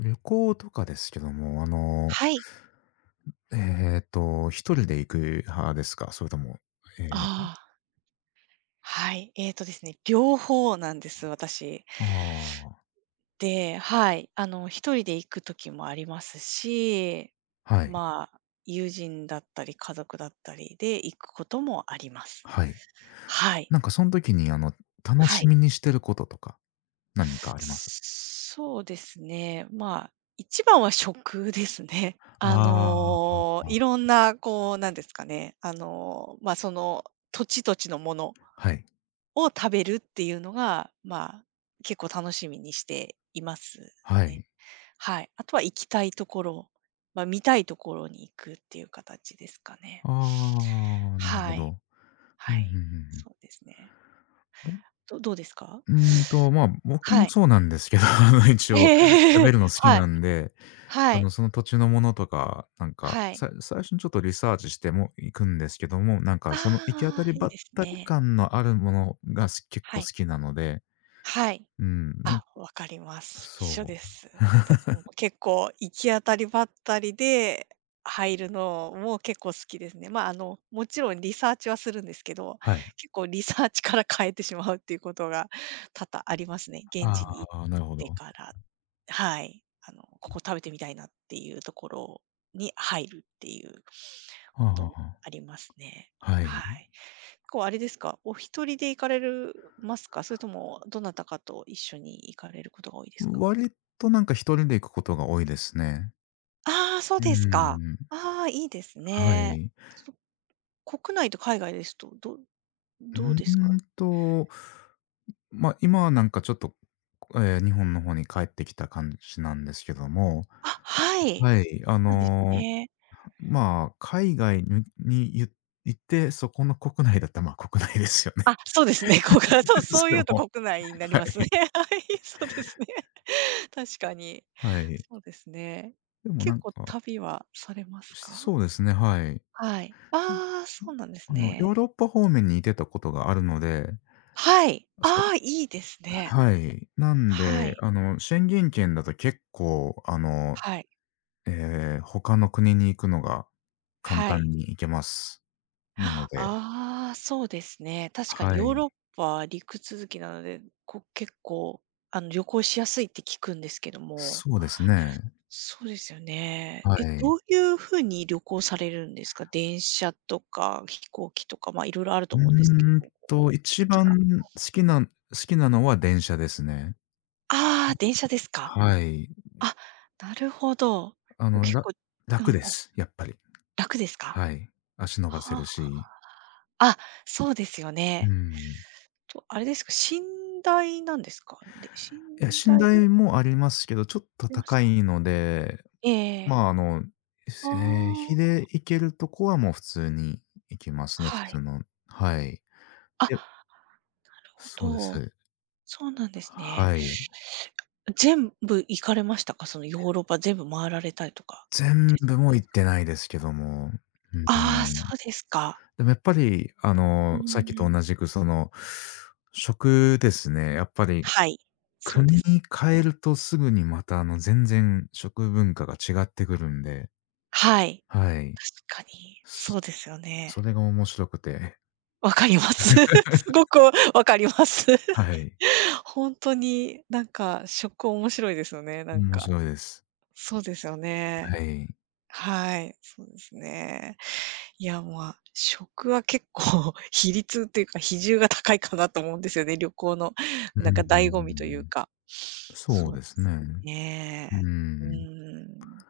旅行とかですけども、はい。一人で行く派ですか？それとも、ええ、ああ、はい。えっとですね、両方なんです、私。ああ、で、はい、あの、一人で行く時もありますし、はい、友人だったり、家族だったりで行くこともあります。はい。はい。なんかそん時に、楽はしい。みにしてることとか、何かあります？そうですね、一番は食ですね。ああ、いろんなこう、なんですかね、あの、まあ、その土地土地のものはい、を食べるっていうのが、結構楽しみにしていますはね。い。はい。あとは行きたいところ、見たいところに行くっていう形ですかね。ああ、なるはほい。ど。うん、はふんい。ふんふん。そうですね。どうですか？僕はもい。そうなんですけど、一応食えべえ。るの好きはい。なんではい。その土地のものとか、なんか、はい。最初にちょっとリサーチしても行くんですけども、なんかその行き当たああ、りいばいっですたりね。感のあるものが、結は構好い。きなので、はい。うん、なんあ、わかります。一緒そでう。す。私も結構行き当たりばったりで入るのも結構好きですね。もちろんリサーチはするんですけど、はい。結構リサーチから変えてしまうっていうことが多々ありますね。現あ地に行っあ、なるほてど。から、はい、ここ食べてみたいなっていうところに入るっていうはあこはあとはもあ。ありますね。ははい。い。こうあれですか、お一人で行かれるますか？それともどなたかと一緒に行かれることが多いですか？割となんか一人で行くことが多いですね。ああ、そううーですか。ん、ああ、いいですはね。い。そ、国内と海外ですと、どうどうですか？ーんと、今はなんかちょっと、ええ、日本の方に帰ってきた感じなんですけども、あ、はい。はい、そうですね。まあ、海外ににゆ行って、そこの国内だったら、まあ、国内ですよね。あ、そうですね、そう そうそいれうとも、国内になりはい。ますね。はい、そうですね。確かに。はい。そうですね。でもな結ん構か、旅はされますか？そうですね、はい。はい。ああ、そうなんですヨーね。ロッパ方面にいてたことがあるので、はい。そうああ、いいですね。はい。なんはで、い。宣言権だと結構、はい。他の国に行くのが簡はい。単に行けます。なのあであ、そうですね。確かにはヨーロい。ッパは陸続きなので、結構、旅行しやすいって聞くんですけども。そうですね。そうですよね。はえ、い。どういう風に旅行されるんですか？電車とか飛行機とか、いろいろあるとう思うんですけーんど、お好と、一きが番好きな好きなのは電車ですね。ああ、電車ですか。はい。あ、なるほど。あの、結ら構う楽ん、です、やっぱり。楽ですか？はい。足伸ばせはるし。あ、そうですようね。ん。と、あれですか、寝台なんですか？で、寝いや、寝台で台もありますけど、ちょっと出ます高か？いので、ええええ。まあ、あの、あ日あ、で行けるとこはもう普通に行きますね、普はい。通のはい。あ、なるでほそうでど。す。そうなんですね。はい。全部行かれましたか？そのヨーロッパ全部回られたりとかっ全てされ部たもんで行っすか？てないですけども。うーああ、ん。そうですか。でもやっぱり、うさっきーとん。同じくその、食ですね。やっぱりはい。そうで国すに変よえね。るとすぐにまた、全然食文化が違ってくるんで、はい。はい。確かに、そうすですよね。それが面白くて、わかります。すごくわかります。は い。本当に、なんか食面白いですよね、なん面か。白いです。そうですよはね。い。はい、そうですね。いや、食は結構 比率というか、比重が高いかなと思うんですよね、旅行のうーなんか醍醐味というん。か。そうそうですね。うーね。うん。ん。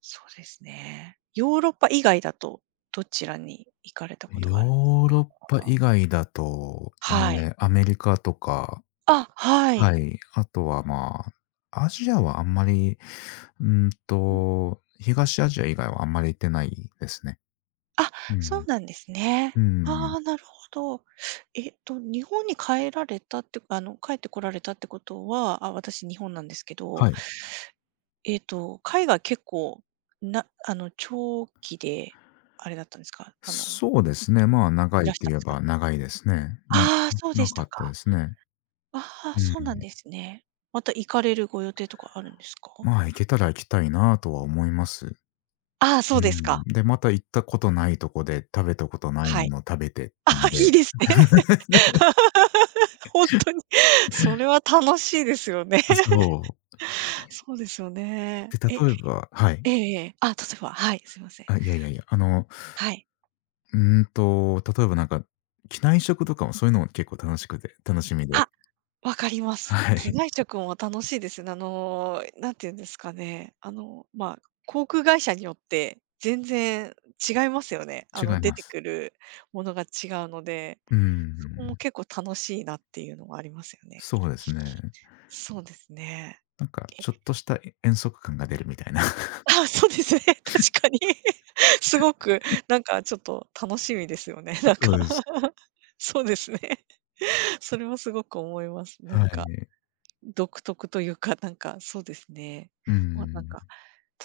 そうですね。ヨーロッパ以外だと、どちらに行かれたことヨがあるんですーか？ロッパ以外だと、はえい。え、アメリカとかあ、はい。はい。あとは、まあ、アジアはあんまり、うーんうん。と、東アジア以外はあんまり行ってないですね。あ、うそうん。なんですね。うん。ああ、なるほど。日本に帰られたって帰ってこられたってことは、あ、私日本なんですけど、はい。海外結構、長期であれだったんですか？そうですね。まあ、長いいらしとたん言でえすかね？ば長いですね。ああ、そうでしたかったか。ですね。ああ、うん。そうなんですね。また行かれるご予定とかあるんですか？まあ、行けたら行きたいなとは思います。ああ、うそうですん。か。で、また行ったことないとこで食べたことないはもい。のを食べてああ、んで。いいですね。本当に。それは楽しいですよね。そう。そうですよね。で、え、え例えばはい。えええ。あ、例えば、はい、すいません。あ、いやいやいや、はい。うーんと、例えばなんか、機内食とかもそういうのも結構楽しみで。あ、わかりま す。は機い。内食も楽しいですね。あの、なんていうんですかね、あの、まあ、航空会社によって全然違いますよね。違い出まてす。くるものが違うので、うーそこもん。結構楽しいなっていうのがありますよね。そうですね。そうですね。なんかえちょっとした遠足感が出るみたいな。あ、そうですね、確かに。すごくなんかちょっと楽しみですよね、な んそか うです。そうですね。それはすごく思います。なんはか、い。独特というか、なんかそうですね。うーまあ、なんん。か、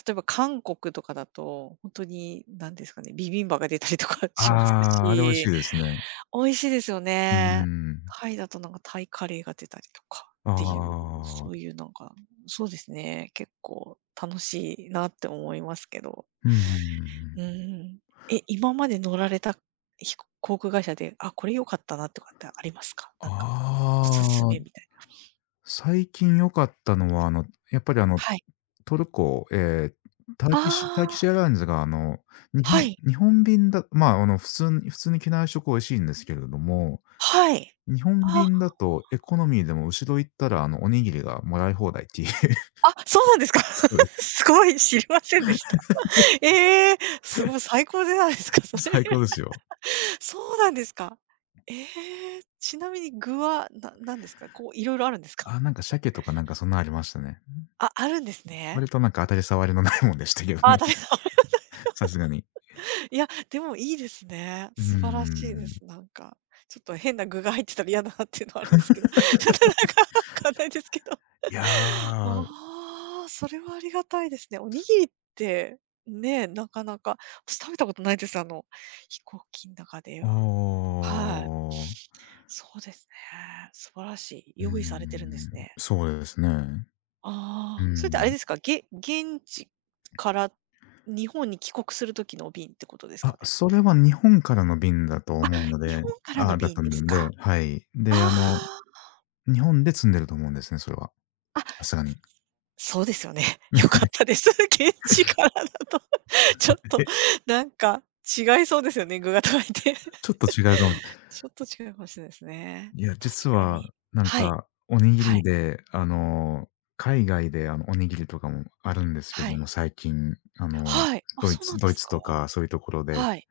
例えば韓国とかだと、本当に何ですかね、ビビンバが出たりとか あしますあ、あれ美味しし、いです ね。美味しいですようーね。ん。タイだとなんかタイカレーが出たりとかあっていう、そうあ。いうなんか、そうですね、結構楽しいなって思いますけど。うんん。うん。え、今まで乗られた航空会社で、あ、これ良かったなとかってありますか？なんか、おすすああ、めみたいな。最近良かったのは、やっぱりはい。トルコ、ええ、ターあキッシュターキッシあ、ュエアラインズが日は本い、日本便だまあ、普通に機内食美味しいんですけれども、はい。日本あ、便だとエコノミーでも後ろ行ったら、おにぎりがもらい放題っていう。あ、そうなんですか。そうで す。すごい知りませんでした。ええ、すごい最高じゃないですか、それ。最高ですよ。そうなんですか。ええ、ちなみに具はなんですか？こういろいろあるんですか？あなんか鮭とかなんかそんなありましたね。あ、あるんですね。割となんか当たり障りのないもんでしたけどあ、ね、食べた。さすがに。いや、でもいいですね。うー素晴らしいでん。す、なんか。ちょっと変な具が入ってたら嫌だなっていうのはあるんですけど、ちょっとなんかわかんないですけど。いやー、ああ、それはありがたいですね。おにぎりって、ね、なかなか、私食べたことないです、飛行機の中では。おはい。お。そうですね。素晴らしい。うー用意されてるんですん、ね。そうですね。うああ、それってあれん。ですか、現地から日本に帰国する時の便ってことですかあ、ね？それは日本からの便だと思うの日で本からのあだっ便たですんで、か。はい。で、あ日本で積んでると思うんですね、それは。あ、あ、さすがに。そうですよね。良かったです。現地からだと、ちょっとえ、なんか違いそうですよね、具が高いって。ちょっと違うかもしれちょっと違うかもしれないですね。いや、確実かはに。なんはい、か、おにぎはりい、で、海外で、おにぎりとかもあるんですけはども、い、最近、はい。あ、ドイそうなんツでドイすツとか？かそういうところで、はい。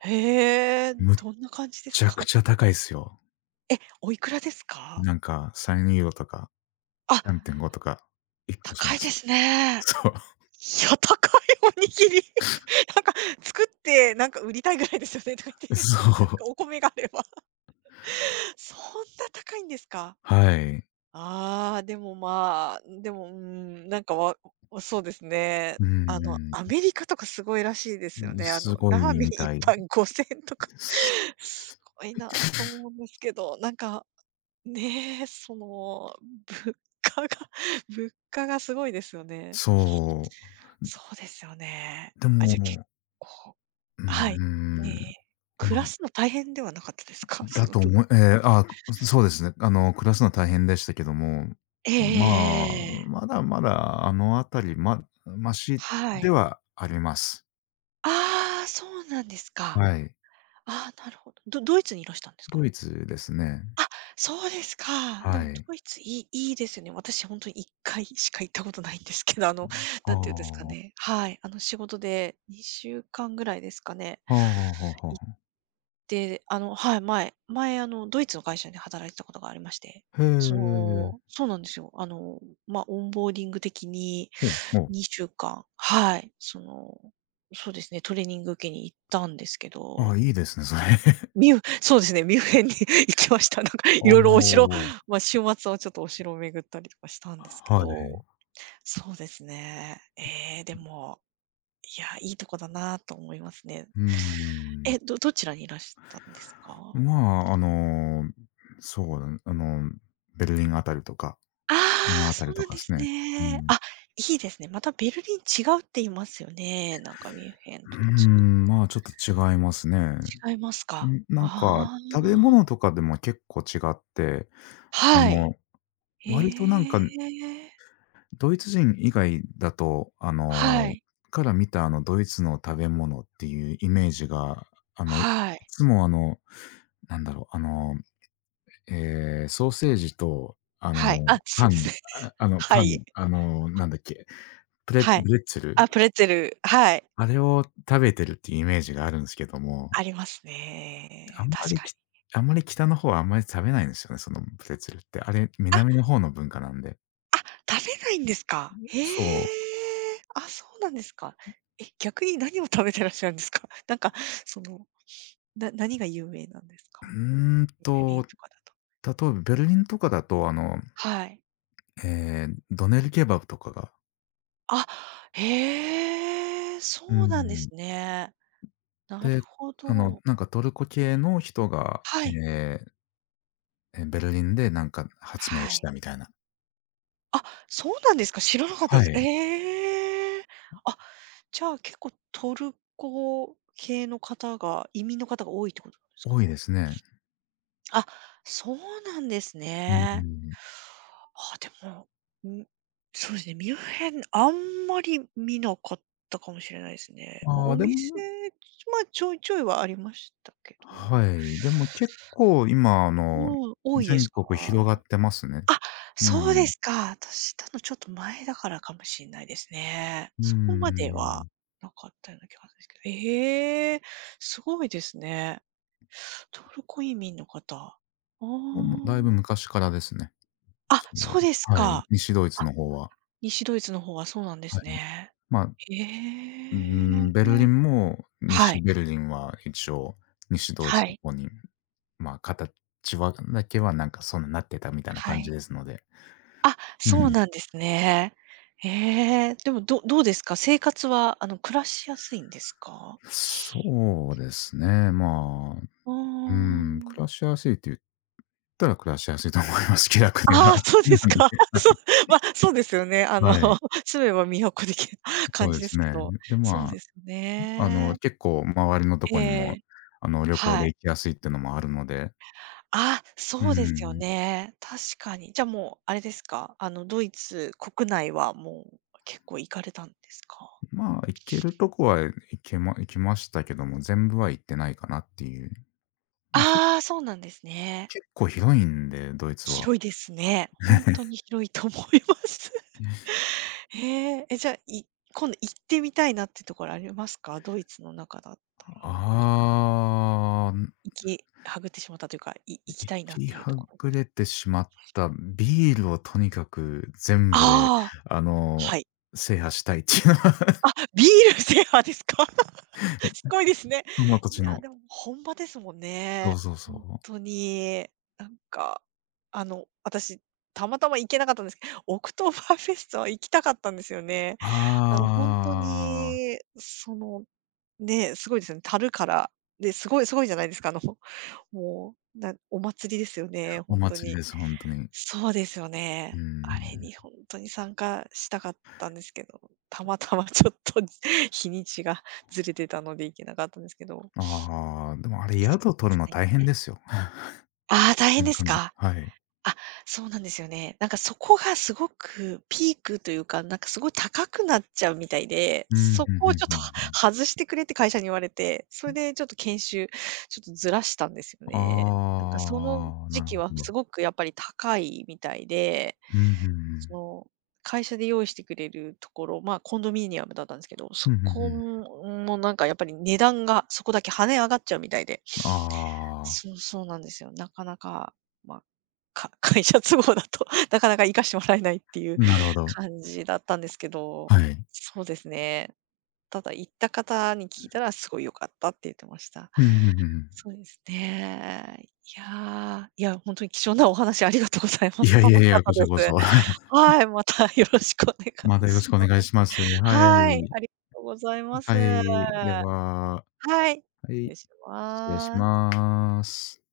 へえ、むっどんな感じですちゃくか？ちゃ高いすよ。え、おいくらですか？なんか3ユーロとかあ、3.5とか1個し高まいです。すね。そいや、高いおにぎり。なんか作って、なんか売りたいぐらいですよねとか言っう。て。そ なんかおう。米があれば。そんな高いんですか？はい。ああー、でも、うん、なんか、そうですね。うんうアん。メリカとかすごいらしいですようん、ね。すごラーいメンみ一たい杯5,000とか。です。すごいなぁと思うんですけど、なんか、ねえ、その、物価が 物価がすごいですよね。そそうですよね。う。であ、じゃ、結も、構うはい。えんうえ。ーん、暮まらあ、すの大変ではなかったですか？そだのと物思いえ価え、あ、そうですね。暮らすのは大変でしたけども、えええまあ、えええまだまだあのあたり、マシはでい。はあります。ああ、そうなんですか。はい。ああ、なるほど。ドイツにいらしたんですドか？イツですね。あ、そうですか。ではもい。ドイツいいですよね。私ほんとに1回しか行ったことないんですけど、あの、あなあ、んて言うんですかはね、はい、仕事で2週間ぐらいですかねあはあはあはあ。で、はい、前前、あの、ドイツの会社で働いてたことがありまして、へえ。そうなんですよ。オンボーディング的にほうほう。2週間はい、そうですね、トレーニング受けに行ったんですけああ、ど、いいですね、それ。そうですね、ミュンヘンに 行きました。なんか いあろいろお城あ、週末はちょっとお城を巡ったりとかしたんですけはい。ど、そうですね。ええ、でも、いや、いいとこだなと思いますね。うーん。え、どちらにいらしたんですか？まあ、あの、そうだね、あの、ベルリンあたりとか、ああのあ、あたそりうとなんかでですすね。うね。ん。あ、いいですね。またベルリン違うって言いますよね。なんかミュンヘンうとーちょっん、まあ、ちょっと違いますね。と違いますか？ん、なんか、ああ、食べ物とかでも結構違って、あはい。の、割となんへか、え。ドイツ人以外だと、はい。から見たあのドイツの食べ物っていうイメージが、あの、いはい。つもなんだろう、あのええ、ソーセージと、はい。あ、そパうですン、ね。はパい。ン、あの、なんだっけ、プレブはい。レッツェル、あ、プレッツェル、はい、あれを食べてるっていうイメージがあるんですけどあも、りますあね。んま確り、かきに。あんまり北の方はあんまり食べないんですよね、そのプレッツェルって。あれ、南あの方の文化なんで。あ、食べないんですか。へえ。そう。あ、そうなんですか。え、逆に何を食べてらっしゃるんですか？なんか、その、何が有名なんですうか？んベリンと、とかだと。例えばベルリンとかだと、はい。ええ、ドネルケバブとかがあ、へえ、うそうなんですん。ね。なるで、ほど。なんかトルコ系の人が、はい、え、ベルリンでなんか発明はしい。たみたいな。あ、そうなんですか、知らなかったではす。い、ええ。あ、じゃあ結構トルコ系の方が移民の方が多いってことなんですか？多いですね。あ、そうなんですうね。ん。あ、でも、ん、そうですね、ミュンヘン、あんまり見なかったかもしれないですね。まあ、あおあ、で店、もまあ、ちょいちょいはありましたけど。はい、でも結構今、もう、多いです全か？国広がってますね。あ、うそうでん。すか。私、たのちょっと前だからかもしれないですね。うーそこまではん。なかったような気がするんですけど。ええ、すごいですね。トルコ移民の方。あももうだいぶあ。昔からですね。あ、それそは。うですはい、か。西ドイツあ、の方は。西ドイツの方はそうなんではすい。ね。まあ、へうーん、ベルリえ。ンもは西い、ベルリンは一応、西ドイはツのい、方に、まあ、形はだけはなんかそんななってたみたいなは感じい。ですので。あ、うそうん。なんですね。へえ、でも、どうですか？生活は、暮らしやすいんですか？そうですね、ううーーん。暮らしやすいって言ったら暮らしやすいと思います。気楽には。ああ、そうなですんか。で、はそう、い。まあ、そうですよね。はい、住めば都的なそ感うじでですすけね。ど。で、そうですよね。結構周りのとえこにも、え、旅行はでい。行きやすいってのもあるので、あ、うーそうですよん、ね。確かに。じゃあもうあれですか、ドイツ国内はもう結構行かれたんですか？まあ、行けるとこは行きましたけども、全部は行ってないかなっていう。ま、けああ、そうなんですね。結構広いんで、ドイツは。広いですね。ほんとに 広いと思います。へえ。え、じゃあ、今度行ってみたいなってところありますか？ドイツの中だったらなんか、ああ。行きはぐってしまったというか、行きたいなっ気ていうとはころ。ぐれてしまった、ビールをとにかく全部で、ああ、あはの、い。制覇したいっていうのは、あ、ビール制覇ですか？すごいですね。その土い地や、のでも本場ですもんそね。うそうそ本う。当に。なんか、私、たまたま行けなかったんですけど、オクトーバーフェストは行きたかったんですよね。あ本当あ、に、その、ね、すごいですよね。樽から、で、すごいすごいじゃないですか。もう、なお祭りですよね、お本当祭りに。です、ほんとに。そうですようね。ーあれん。に本当に参加したかったんですけど、たまたまちょっと 日にちがずれてたので行けなかったんですけど。ああ、でもあれそう宿で取るすのね。大変ですよ。ああ、大ほ変でんとすに、か？はい。あ、そうなんですよね。なんかそこがすごくピークというか、なんかすごい高くなっちゃうみたいで、うん、そふんこふをんちょっふんと ふ ん。外してくれって会社に言われて、それでちょっと研修、ちょっとずらしたんですよあね。なんかそのあ、時なる期はほど。すごくやっぱり高いみたいでうん、ふんふん。そう、会社で用意してくれるところ、まあ、コンドミニアムだったんですけど、ふそんふんうん。こもなんかやっぱり値段がそこだけ跳ね上がっちゃうみたいで。ああ、そうそうなんですよ。なかなか、まあ、か 会社都合だと なかなか生かしてもらえないっていうなるほど。感じだったんですけど、はい。そうですね。ただ行った方に聞いたらすごい良かったって言ってました。うん、ふんふんふん。そうですね。いやー、いや、本当に貴重なお話ありがとうございまいす。やい楽やいしかっや、たこちらこでそ。す。はい、またよろしくお願まいたよろししくおます。願いします。ははい、い。ありがとうございます。はい。では、はい、は失い、礼し失礼します。ます。